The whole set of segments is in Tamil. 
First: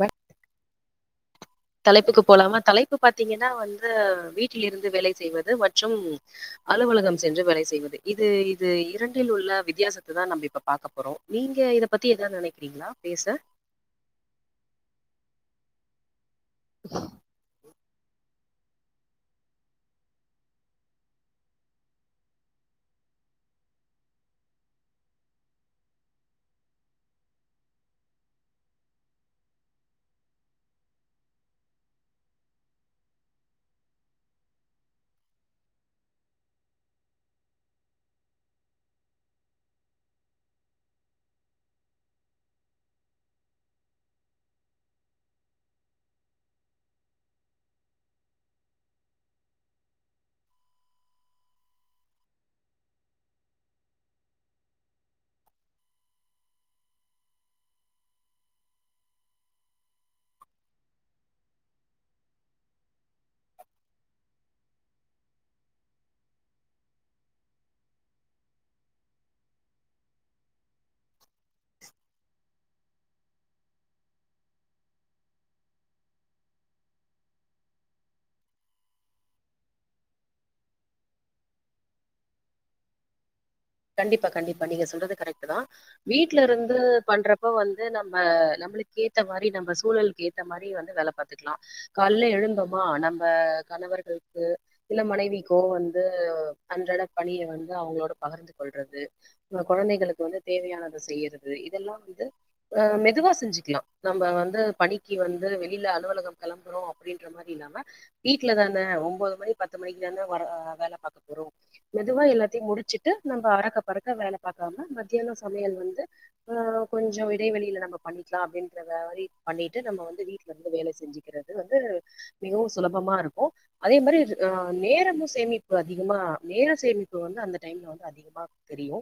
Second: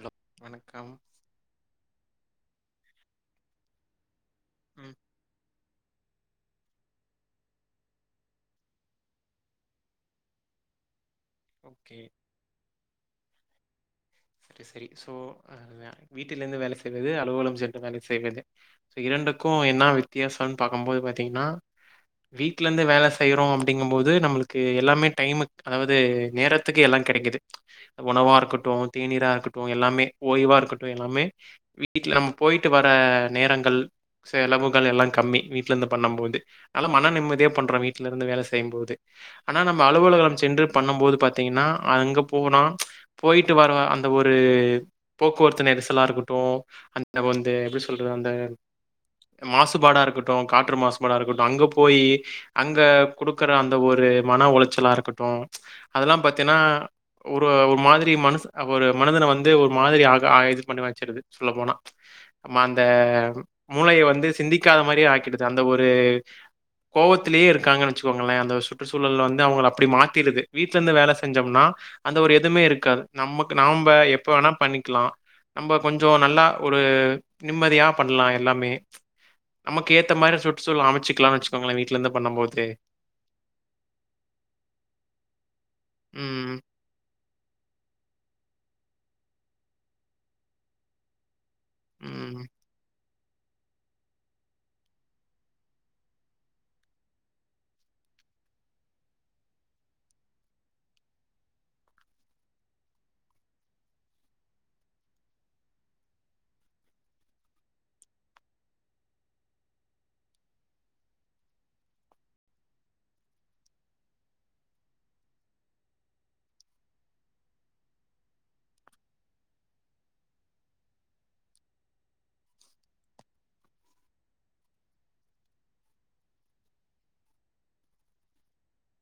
வ வணக் கம் தலைப்புக்கு போலாமா தலைப்பு பாத்திங்கன்னா வந்து வீட்லிருந்து ம். வேலை செய்வது வ ற்றும் அலுவலகம் சென்று வேலை செய்வது இது இது இரண்டில் உள்ள வித்யாசத்த தா நம்ப இப்ப பாக்க போறோம் நீங்க இத ஓகே. பத்தி எதாது நெனைக்கிறிங்ளா பேச செரி செரி சோ அது [unintelligible] வீட்டிலிர்ந்து வேலை செய்வது அலுவலம் சென் வேல செய்வது இரண்டுக்கு என்னா வித்தியாசன் பாக்கம்போது பாத்திங்னா வீட்லந்து வேல செய்றோம் அப்டிங்கோ போது நம்மளுக்கு எல்லாமே டைமுக் அதாவது நேரத்துக்கு எல்லா கெடைக்குது உணவா இருக்கட்டு தேநீரா இருக்கட்டும் எல்லாமே ஓய்வா இருக்கட்டும் எல்லாமே வீட்ல நம்ம போயிட்டு வர நேரங்கள் செலவுகள் எல்லா கம்மி வீட்லர்ந்து பண்ணும் போது ஆனா மன நிம்மதியா பண்றோ வீட்லருந்து வேல செய்யுபோது ஆனா நம்ம அலுவலுகம் சென்று பண்ணோம் போது பாத்திங்னா அங்க போனா ச் போயிட்டு வர அந்த ஒரு போக்குவரத்து நெரிசலா இருக்கட்டும் அந்த வந்து எப்டி சொல்றது அந்த மாசுபாடா இருக்கட்டும் காற்று மாசுபாடா இருக்கட்டும் அங்க போயி அங்க குடுக்குற அந்த ஒரு மன உளச்சலா இருக்கட்டும் ச் அதலா பாத்தின்னா ஒரு மாதிரி மனுச அ ஒரு மனிதன வந்து ஒரு மாதிரி ஆக ஆ இது பண்ணி வச்சிடுது சொல்ல போனா ச் நம்ம அந்த மூளய வந்து சிந்திக்காத மாரியே ஆக்கிடுது அந்த ஒரு கோவத்துலயே இருக்காங்க வச்க்கோங்களே அந்த சுற்றுசூழல் வந்து அவ்ங்கள அப்டி மாத்திடுது வீட்லருந்து வேல செஞ்சம்னா அந்த ஒரு எதுமே இருக்காது நம்மக்கு நாம்ப எப்ப வேனா பண்ணிக்லாம் நம்ப கொஞ்சோ நல்லா ஒரு நிம்மதியா பண்லா எல்லாமே ச் நமக்கு ஏத்த மாறி சுற்றுசூழல் அமச்சுக்லாம்ன் வெச்சுக்கோங்ளே வீட்லருந்து பண்ணம் போது கண்டிப்பா கண்டிப்பா நீங்க சொல்றது கரக்ட்டு தா ம். வீட்லருந்து பண்றப்ப வந்து நம் நம்ப நம்ளுக்கு ஏத்த மாறி நம்ப சூழல்க்கு ஏத்த மாறி வந்து வேல பாத் துக்லாம் காலேல ம். எழுந்தோமா நம் இப்ப கணவர்கள்க்கு இல்ல மனைவிக்கோ வந்து அன்றாட பணிய வந்து அவுங்ளோட பகர்ந்துக் கொல்றது கொழந்தைகளுக்கு வந்து தேவயானத செய்யறது இதெல்லாம் வந்து ஆ மெதுவா செஞ்சிக்லாம் நம்ப வந்து பணிக்கு வந்து வெளில அலுவலகம் கெளம்புறோ அப்டின்ற மாறி இல்லாம வீட்ல தான ஒம்போது மணி பத்து மணிக்கு தான வா வேல பாக்க போறோ மெதுவா எல்லாத்யும் முடிச்சிட்டு நம்ப அறக்க பறக்க வேல பாக்காம மத்தியானோ சமயல் வந்து ஆ கொஞ்சோ இடைவெளில நம்ப பண்ணிக்லாம் அப்டின்ற மாறி பண்ணிட்டு நம்ப வந்து வீட்லருந்து வேல செஞ்சிக்றது வந்து மிகவும் சுலபமா இருக்கும் அதே மாரி நேரமு சேமிப்பு அதிகமா நேர சேமிப்பு வந்து அந்த டைம்ல வந் அதிகமா தெரியு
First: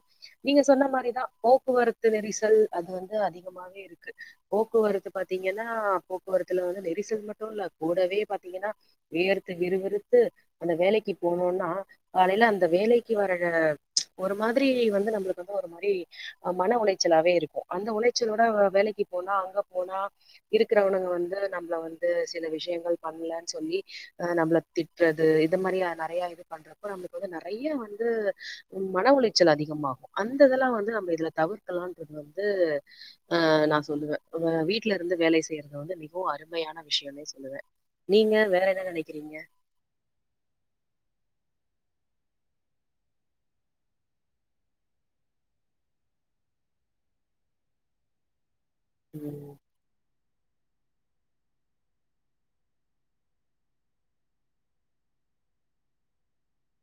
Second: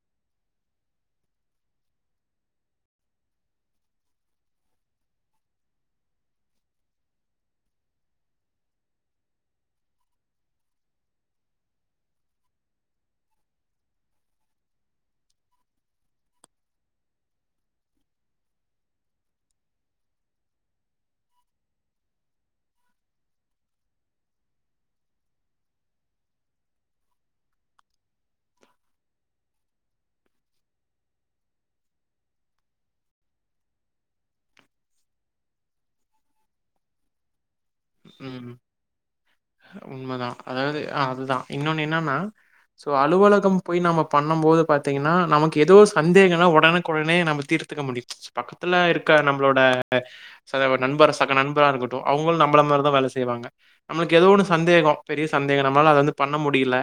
நீங்க சொன்ன மாறிதா போக்குவரத்து நெரிசல் அது வந்து அதிகமாவே இருக்கு போக்குவரத்து பாத்திங்கன்னா போக்குவரத்துல வந்து நெரிசல் மட்டு இல்ல கூடவே பாத்திங்கன்னா வேர்த்து விறுவிறுத்து அந்த வேலைக்கு போனோன்னா காலேல அந்த வேலைக்கு வர ஒரு மாதிரி வந்து நம்ளுக்கு வந்து ஒரு மாறி மன உளச்சலாவே இருக்கு அந்த உளச்சலோட வேலைக்கு போனா அங்க போனா இருக்குறவனுங்க வந்து நம்ள வந்து சில விஷயங்கள் பண்லன் சொல்லி அ நம்பள திட்றது இத மாறி நெறய இது பண்றப்ப நம்ளுக்கு வந்து நெறய வந்து மன உலைச்சல் அதிகமாகும் அந்த இதல்லா வந்து நம்ப இதுல தவுர்க்கலாம்ன்றது வந்து ஆ நா சொல்லுவே உங்க வீட்டுலருந்து வேலை செய்யறது வந்து மிகவும் அருமையான விஷயம்னே சொல்லுவே நீங்க உம் வேற என்ன நெனைக்கிறீங்க உண்மதா அதாது அ அதுதா இன்னொன் என்னன்னா சோ அலுவலகம் போய் நம்ப பண்ணும் போது பாத்திங்ன்னா நமக்கு ஏதோ சந்தேகனா ஒடனுக்கோடனே நம்ப தீத்துக்க முடியுது பக்கத் துல இருக்க ம் நம்ளோட நண்பர் சக நண்பராகருக்கட்டு அவங்குள் நம் நம்பல மாறிதா வேல செய்வாங்க நம்ளுக்கு ஏதோ ஒன்னு சந்தேகம் பெரிய சந்தேகம் நம்லால அத வந்து பண்ண முடில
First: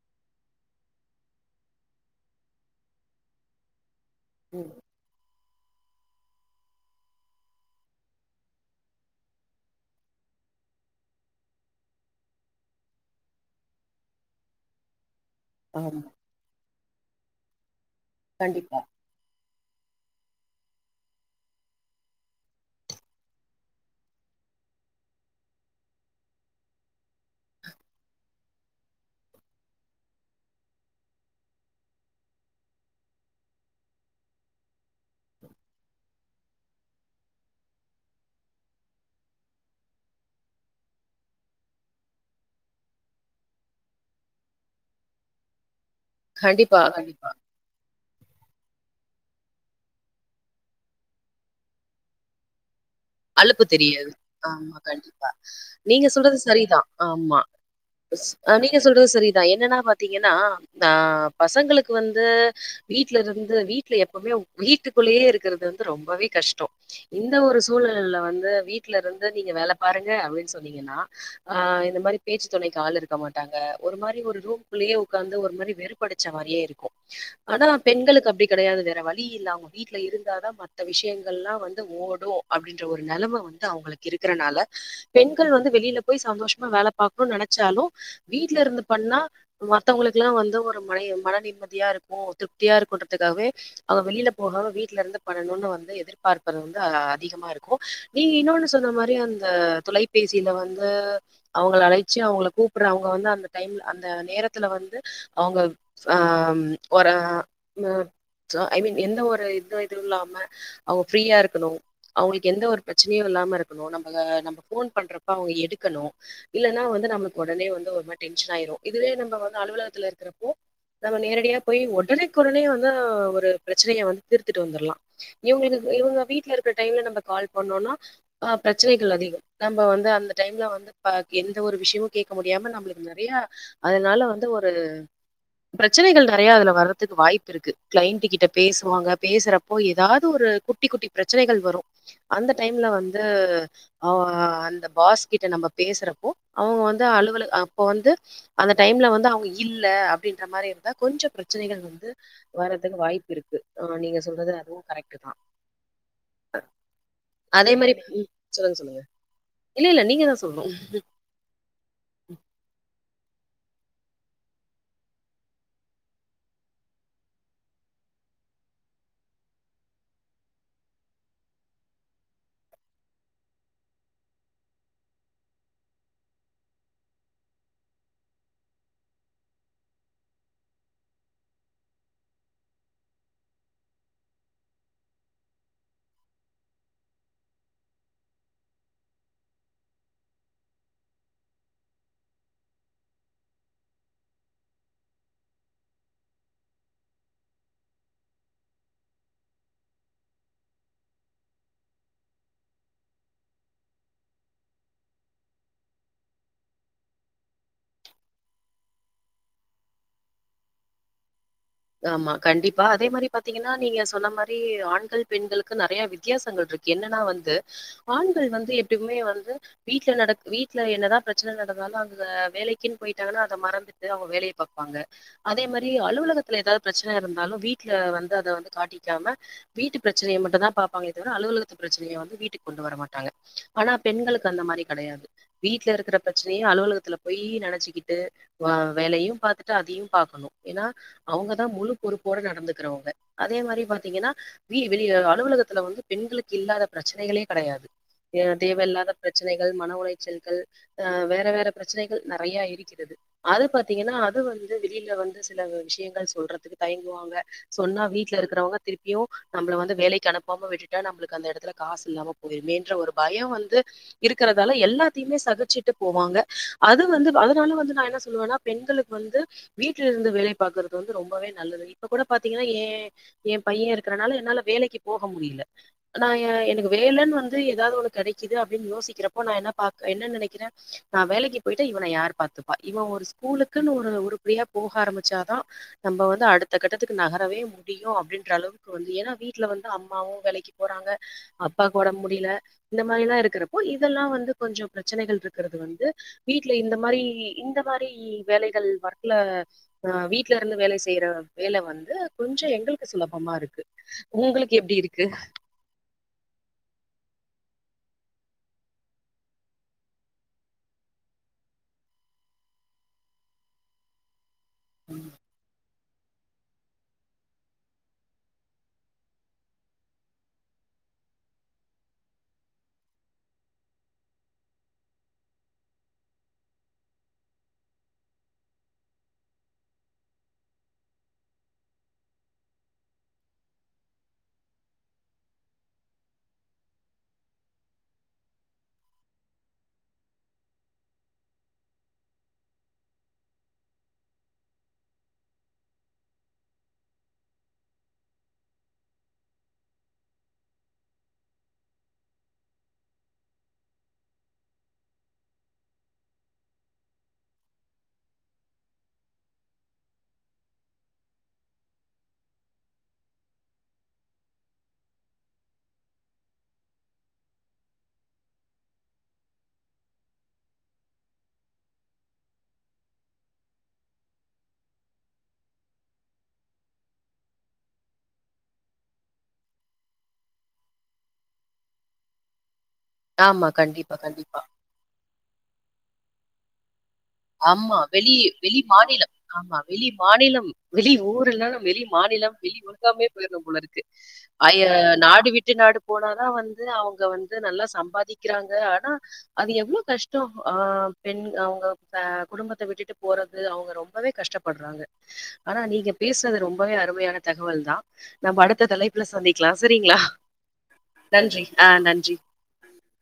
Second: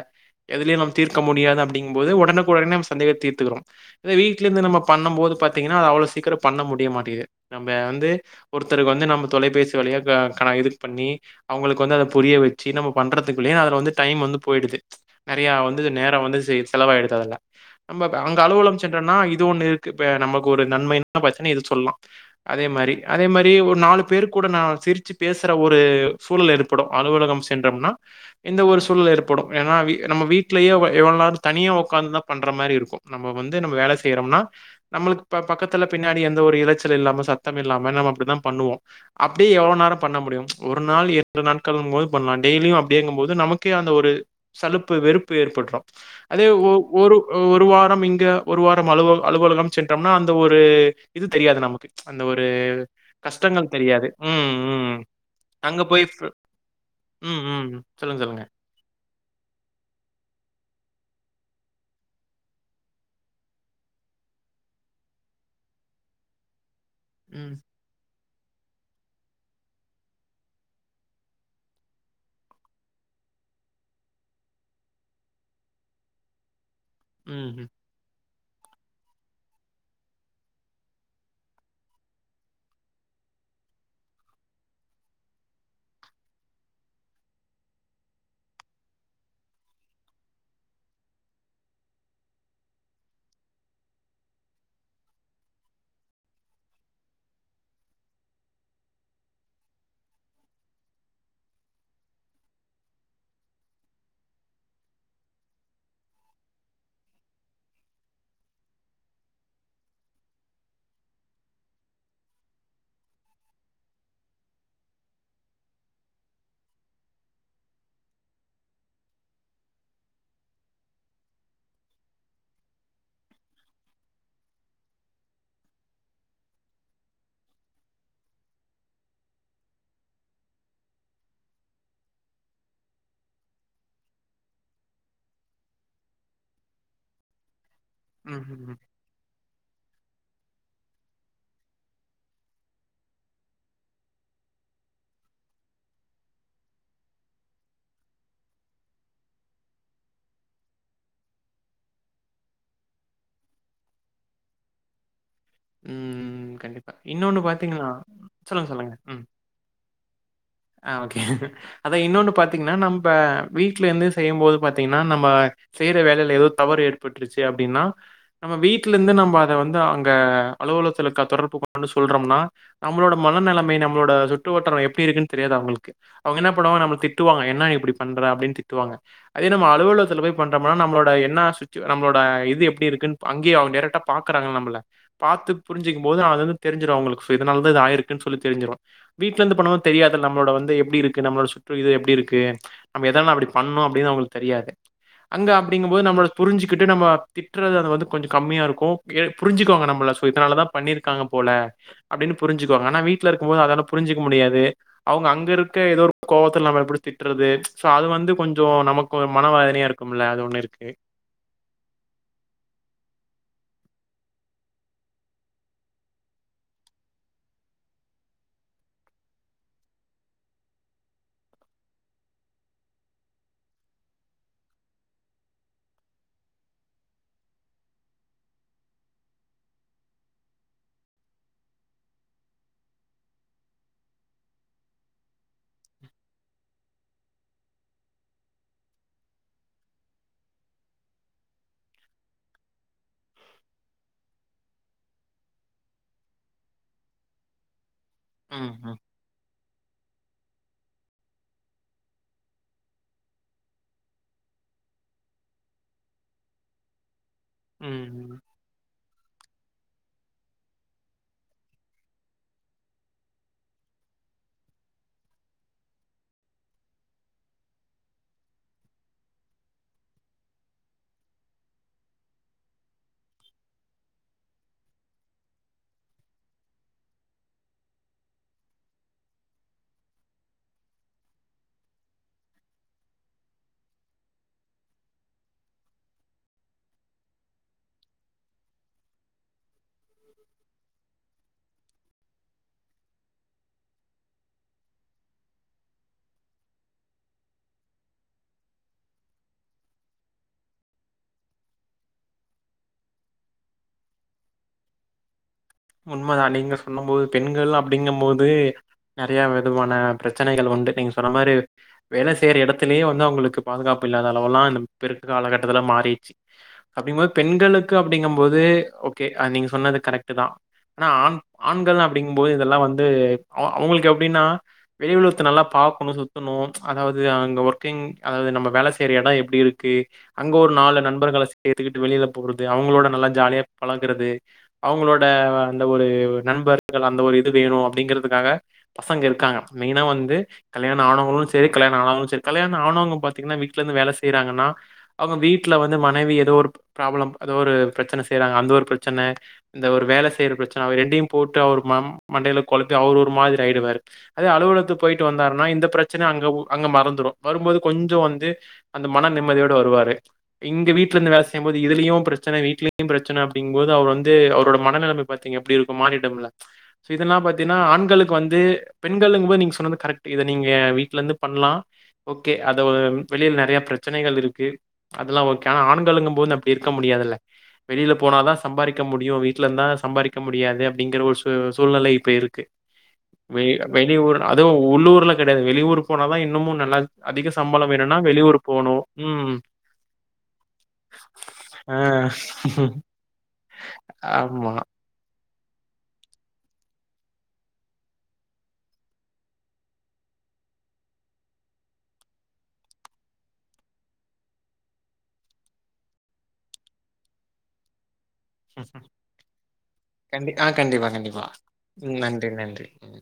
எதுலயு நம் தீர்க்க முடியாது அப்டிங்கும் போது ஒடனுக்கு ஒடனே நம்ப சந்தேகத் தீர்த்துக்குறோம் இதே வீட்லருந்து ம் நம்ப பண்ணோம் போது பாத் திங்ன்னா அவ்ளோ சீக்ரோ பண்ண முடிய மாட்டிது நம்ப வந்து ஒருத்தருக் வந்து நம்ப தொலைபேசி வழியா க கா இது பண்ணி அவுங்ளுக் வந்து அத புரிய வச்சி நம்ப பண்றதுக்குள்ளே அதுல வந்து டைம் வந்து போய்டுது நெறயா வந்து ஆமா நேரோ வந்து சே செலவாய்டுது அதுல நம்ம ப அங்க கண்டிப்பா அலுவலோம் சென்றோன்னா இது ஒண்ணு இர்க்கு நமக்கு ஒரு நன்மைனா பாத்தினா இது சொல்லாம் அதே மாறி அதே மாறி ஒரு நாலு பேர் கூட நா சிரிச்சிப் பேசுற ஒரு சூழல் ஏற்படும் அலுவலகம் சென்றம்னா இந்த ஒரு சூழல் ஏற்படும் ஏன்னா நம்ப வீட்லேயே எவள் நேரோ தனியா ஒக்காந்து தா பண்ற மாறி இருக்கும் நம்ப வந்து நம்ப வேல செய்றோம்னா நம்ளுக் பக்கத்துல பின்னாடி எந்த ஒரு இறைச்சல் இல்லாம சத்தம் இல்லாம நம்ம அப்டிதா பண்ணுவோ அப்டியே எவ்ளோ நேரோ பண்ண முடியும் ஒரு நாள் இரண்டு நாட்கள்ங்போது பண்லாம் டெய்லியும் அப்டியேங்கு போது நமக்கே அந்த ஒரு சலுப்பு வெறுப்பு ஏற்பட்றும் அதே ஒர் கண்டிப்பா ஒர் கண்டிப்பா ஒரு வாரம் இங்க ஒரு வாரம் அலுவலம் அலுவலகம் சென்றம்னா அந்த ஒரு இது தெரியாது நமக்கு அந்த ஒரு அழுப்பு கஷ்டங்கள் தெரியாது ம், ஆம்மா ம். கண்டிப் அங்க போய் நீங்க ஃப் சொல்றது சரிதா ஆம்மா ம், ம். சொல்லுங்க, ஸ் சொல்லுங்க. நீங்க சொல்றது சரிதா என்னன்னா பாத்தீங்கன்னா ஆ பசங்களுக்கு வந்து வீட்ல இருந்து வீட்ல எப்பவுமே வீட்டுக்குள்ளேயே இருக்கிறது வந்து ரொம்பவே கஷ்டோ இந்த ம், ஒருஸ் ல்ல வந்து வீட்டுல இருந்து நீங்க வேல பாருங்க அப்டின் சொன்னீங்கன்னா அ இந்த மாரி பேச்சு துணைக்கு ஆளு இருக்க மாட்டாங்க ஒரு மாரி ஒரு ரூம் குள்ளயே உக்காந்து ஒரு மாரி வெறுப்படுச்ச மாரியே இருக்கு ம், ஆனா ம். பெண்களுக்கு அப்டி கிடையாது வேற வழி இல்ல அவுங்க வீட்டுல இருந்தாதா மத்த விஷியங்கள்ளா வந்து ஓடு அப்டின்ற ஓர் நெலம வந்து அவுங்குளுக்கு இருக்குறனால பெண்கள் வந்து வெளியில போய் சந்தோஷமா வேல பாக்கணுன் நெனச்சாலு வீட்ல இருந்து பண்ணா மத்தவுங்களுக்கல்லா வந்து ஒரு மலை மன நிம்மதியா இருக்கு திருப்தியா இருக்குன்றதுக்காகவே அவ வெளியில போகாம வீட்டுல இருந்து பண்ணணுன் வந்து எதிர்பாக்றது வந்து அ அதிகமா இருக்கு நீங்க இன்னொன்னு சொன்ன மாரி அந்த தொலைபேசியில வந்து அவுங்கள அழைச்சு அவுங்கள கூப்பிற அவுங்க வந்து அந்த டைம்ல அந்த நேரத்துல வந்து அவங்க ஆம் ஒரு சோ ஐ மீன் எந்த ஒரு இது இதுவுல்லாம அவுங்க ஃப்ரீயா இருக்குணு அவுங்களுக்கு எந்த ஒரு பிரச்சனையு இல்லாம இருக்கணு நம்ம நம்ம போன் பண்றப்ப அவுங்க எடுக்கணு இல்லன்னா வந்து நம்ளுக் உடனே வந்து ஒரு மாரி டென்ஷன் ஆயிரு இதுவே நம்ம வந்து அலுவுலகத்துல இருக்குறப்போ நம்ம நேரடியா போய் ஒடனக்கு ஒடனே வந்து ஒரு பிரச்சனைய வந்து தீர்த்துட்டு வந்துருலா இவுங்களுக்கு இவுங்க வீட்ல இருக் இந்த டைம்ல நம்ப கால் பண்ணோம்னா ஆ பிரச்சினைகள் அதிகம் நம்ம வந்து அந்த டைம்ல வந்து பா எந்த ஒரு விஷயமு கேக்க முடியாம நம்ளுக்கு நெறயா அதனால வந்து ஒரு பிரச்சினைகள் நெறயா அதுல வறதுக்கு வாய்ப்பு இருக்கு க்ளைண்ட்டு ம், கிட்ட ம், ம். பேசுவாங்க பேசுறப்போ எதாது து ஒரு குட்டி குட்டி பிரச் ச்சனைகள் வரும் அந்த டைம்ல வந்து ஆ அந்த பாஸ்கிட்ட நம்ம பேசுறப்போ அவுங்க வந்து அலுவல அப்போ வந்து அந்த டைம்ல வந்து அவுங்க இல்ல அப்டின்ற மாரி இருந்தா கொஞ்ச பிரச்சனைகள் வந்து வரதுக்கு வாய்ப்பு இருக்கு ஆ நீங்க சொல்றது அதுவு கரெக்ட்டுதா உம் கண்டிப்பா இன்னொன்னு பாத்தீங்கன்னா சொல்லுங் சொல்லுங்க ம் இல்ல, இல்ல நீங்க தான் சொல்லணும். அ ஓக்கே அத இன்னொன்னு பாத்தீங்கன்னா நம் இப்ப வீட்லேருந்து செய்யும்போது பாத்தீங்கன்னா நம்ம செய்யிற வேலையிலோ தவறு ஏற்பட்டுருச்சு அப்டின்னா நம்ம வீட்டுல இருந்து நம்ம அத வந்து அங்க அலுவுலத்துலக்க தொடர்பு கொண்டு சொல்றம்னா நம்மோட மன நிலமை நம்மளோட சுட்டுவட்டுரம் எப்டி இருக்குன்னு தெரியாது அவுங்களுக்கு அவங்க என்ன பண்ணுவாங்க நம்மு திட்டுவாங்க என்ன இப்டி பண்ற அப்டின் திட்டுவாங்க அதே நம்ம அலுவலத்துல போய் பண்றோம்னா நம்மளோட என்ன சுச் நம்மளோட இது எப்டி இருக்குன்னு அங்கியே அவுங் டேரக்டா பாக்குறாங்க நம்பள பாத்து புரிஞ்சுக்கும்போது அது அது தெரிஞ்சிரு அவுங்கலுக்கு சோ இதனால தா ஆயிருக்குன் சொல்லி தெரி்ஞ்சிரு வீட்லருந்து பண்ணும்போது தெரியாது நம்ளோட வந்து எப்டி இருக்கு நம்ளோட சுற்று இது எப்டி இருக்கு நம்ம எதனா அப்டி பண்ணு அப்டின் அவுங்களுக்கு தெரியாது அங்க அப்டிங்கும்போது நம்ளோட புரிஞ்சிக்கிட்டு நம்ம திட்றது அது வந்து கொஞ்ச கம்மியா இருக்கும் ஏ புரிஞ்சுக்குவாங்க நம்மள சோ இதனாலதா பண்ணிருக்காங்க போல அப்டின் புரிஞ்சுக்குவாங்க ஆனா வீட்டுல இருக்கும் போது அதால புரிஞ்சிக்க முடியாது அவுங்க அங்க இருக்க எதோ ஒரு கோவத்துல நம்ம புடிச்சி திட்டுறது சோ அது வந்து கொஞ்ச நமக்கு மனவேதனையா இருக்கும்ல அது ஒண்ணு இருக்கு ஆம்மா கண்டிப்பா அதே மாரி பாத்தீங்கன்னா நீங்க சொன்ன மாரி ஆண்கள் பெண்களுக்கு நெறையா வித்தியாசங்கள் இருக்கு என்னன்னா வந்து ஆண்கள் வந்து எப்டிவுமே வந்து வீட்ல நடக் வீட்டுல என்னதா பிரச்சன நடந்தாலு அங்க வேலைக்குன்னு போயிட்டாங்கன்னா அத மறந்துட்டு அவுங்க வேலைய பாப்பாங்க அதே மாரி அலுவலகத் துல்ல எதாவுது பிரச்சன இருந்தாலு வீட்டுல வந்து அத வந்து காட்டிக்காம வீட்டு பிரச்சினையை மட்டும்தா பாப்பாங்களே தவிர அலுவலகத்து பிரச்சினைய வந்து வீட்டுக் கொண்டு வர மாட்டாங்க அனா பெண்களுக்கு அந்த மாரி கெடையாது வீட்டுல இருக்கிற பிரச்சினையு அலுவலகத்துல போய் நெனச்சுக்கிட்டு வா வேலையு பாத்துட்டு அதையும் பாக்கணு ஏன்னா அவுங்கதா முழு பொறுப்போட நடந்துக்குறவங்க அதே மாரி பாத்தீங்கின்னா வி வெளிய அலுவலகத்துல வந்து பெண்களுக்கு இல்லாத பிரச்சினைகளே கெடையாது தேவ் ம்ஹ்ம். தேவையில்லாத பிரச்சினைகள் மன உளைச்சல் கள் அ வேற வேற பிரச்சினைகள் நெறயா இருக்கிறது அது பாத்தீங்கன்னா அது வந்து வெளியில வந்து சில விஷயங் ல சொல்றதுக்கு தயங்குவாங்க சொன்னா ம். வீட்ல இருக்குறவங்க திருப்பியு நம்முள்ள வந்து வேலைக்கு அனுப்பாம விட்டுட்டா நம்ளுக்கு அந்த எடத்துல காசு இல்லாம போயிருமேன்ற ஒரு பயோ வந்து இருக்குறதால எல்லாத்தையுமே சகிச்சுட்டு போவாங்க அது வந்து அதுனால வந்து நா என்ன சொல்லுவேன்னா பெண்களுக்கு வந்து வீட்டுல இருந்து வேலை பாக்குறக் குறது வந்து ரொம்பவே நல்லது இப்ப கூட பாத்தீங்குன்னா எ எ எ பையன் இருக்குறனால என்னால வேலைக்கு போக முடியில நா எ எனக்கு வேலன்னு வந்து எதாவுது ஒன்னு கெடைக்குது அப்டின் யோசிக்கிறப்போ நா என்ன பாக்க என்ன நினைக்கிறே நா வேலைக்கு போயிட்டா இவன யார் பாத்துப்பா இவன் ஒரு ஸ்கூலுக்குன்னு உரு உருப்பிடியா போக ஆரம்பிச்சாதா நம்ம வந்து அடுத்த கட்டத்துக்கு நகரவே முடியு அப்டின்ற அளவுக்கு வந்து ஏன்னா வீட்ல வந்து அம்மாவும் வேலைக்கு போறாங்க அப் அப்பாக் ஒடம் முடியில இந்த மாரில்லா இருக்குறப்போ இதெல்லா வந்து கொஞ்ச பிரச்சினைகள் இருக்கிறது வந்து வீட்டுல இந்த மாரி இந்த மாரி வேலைகள் ஒர்க்குல அ வீட் வீட்ல இருந்து வேலை செய்யிற வேல வந்து கொஞ்சோ எங்குளுக் சுலபமா இருக்கு உங்ளுக்கு எப்டி இருக்கு உண்மதா நீங்க சொல்லும்போது பெண்கள் அப்டிங்கும் போது நெறைய விதமான பிரச்சினைகள் வந்து நீங்க சொன்ன மாரி வேலை செய்யிற இடத்திலயே வந்து அவுங்களுக்கு பாதுகாப்பு இல்லாத அளவுல்லா இப்ப இருக் காலகட்டத்தில மாரி ச்சு அப்டிங்கும்போது பெண்களுக்கு அப்டிங்கும் போது ஓக்கே நீங்க சொன்னது கரெக்ட்டுதா அனா ஆண் ஆண்கள் அப்பிடிங்கும் போது இதெல்லா வந்து அவ அவங்குளுக்கு எப்டின்னா வெளி உலத்த நல்லா பாக்கணு சுத்தணும் அதாவுது அங்க ஒர்க்கிங் அதாவுது நம்ம வேல செய்யிற எடம் எப்டி இருக்கு அங்க ஒர் நாலு நண்பர்கள சேத்துக்கிட்டு வெளியில போறது அவுங்களோட நல்லா ஜாலியா பழகுறது அவுங்களோட அந்த ஒரு நண்பர்கள் அந்த ஒரு இது வேணு அப்டிங்கிறதுக்காக பசங்க இருக்காங்க மெயினா வந்து கல்யாண ஆனவுங்களும் சேரி கல்யாண ஆனவுங்களும் சேரி கல்யாணே ஆணவங்க பாத்திங்கன்னா வீட்ல இருந்து வேல செய்றாங்குன்னா அவுங் வீட்டுல வந்து மனைவி எதோ பிராபல்லம் அதா ஒரு பிரச்சின செய்றாங்க அந்த ஒரு பிரச்சன இந்த ஒரு வேல செய்யிற சன அவர் ரெண்டையும் போட்டு அவர் மண்டைய குழப்பி அவர் ஒரு மாதிரி ஆயிடுவாரு அதே அலுவலகத்துக்கு போயிட்டு வந்தாருனா இந்த பிரச்சினை அங்க மறந்துரோம் வரும்போது கொஞ்சம் வந்து அந்த மன நிம்மதியோடு வருவாரு இங்க வீட்ல இருந்து வேலை செய்யும்போது இதிலியும் பிரச்சன வீட்லயும் பிரச்சன அப்படின்னும் போது அவர் வந்து அவரோட மன நிலைமை பாத்திங்க எப்டி இருக்கும் மார்னிங் டைம்ல இதுனா பாத்திங்கனா ஆண்களுக்கு வந்து பெண்களுங்கும்போது நீங்க சொன்னது கரெக்ட் இத நீங்க வீல இருந்து பண்ணலா ஓகே வெளியில நிறைய பிரச்சனைகள் இருக்கு அதல்லாம் ஆனா ஆண்களுங்கும் போ அப்டி இருக்க முடியாது வெளியில போனாதா சம்பாதிக்க முடியும் வீட்டுல இருந்த சம்பாதிக்க முடியாது அப்படிங்கிற ஒரு சூழ்நிலை இப்ப இருக்கு வெ ஆமா. கண்டிப்பா, வெளியூர் கண்டிப்பா. அதுவும் உள்ளூர்ல கிடையாது வெளியூர் போனதா இன்னமும் நல்லா அதிக சம்பளம் ஆமா வேணும்னா வெளி வெளியூர் வெளி போணும். மாநிலம் ம். ஆமா வெளி மாநிலம் வெளி ஊர்லாம் ஆ. வெளி மாநிலம் வெளி முக்கா பேர் போயிருப்பாங்க போல இருக்கு ஆமா. நாடு விட்டு நாடு போனாதா வந்து அவங்க வந்து நல்லா சம்பாதிக்கிறாங்க ஆனா அது எவ்ளோ கஷ்டம் ஆ பெண் அவங்க க குடும்பத்த விட்டுட்டு போறது அவங்க ரொம்பவே கஷ்டப்படுறாங்க ஆனா நீங்க பேசுறது ரொம்பவே அருமையான தகவல் தா நம்ம அடுத்த தலைப்புல சந்திக்கலாம் செரிங்களா கண்டி ஆ கண்டிப்பா, கண்டிப்பா. நன்றி ஆ ம். நன்றி நன்றி. ம்.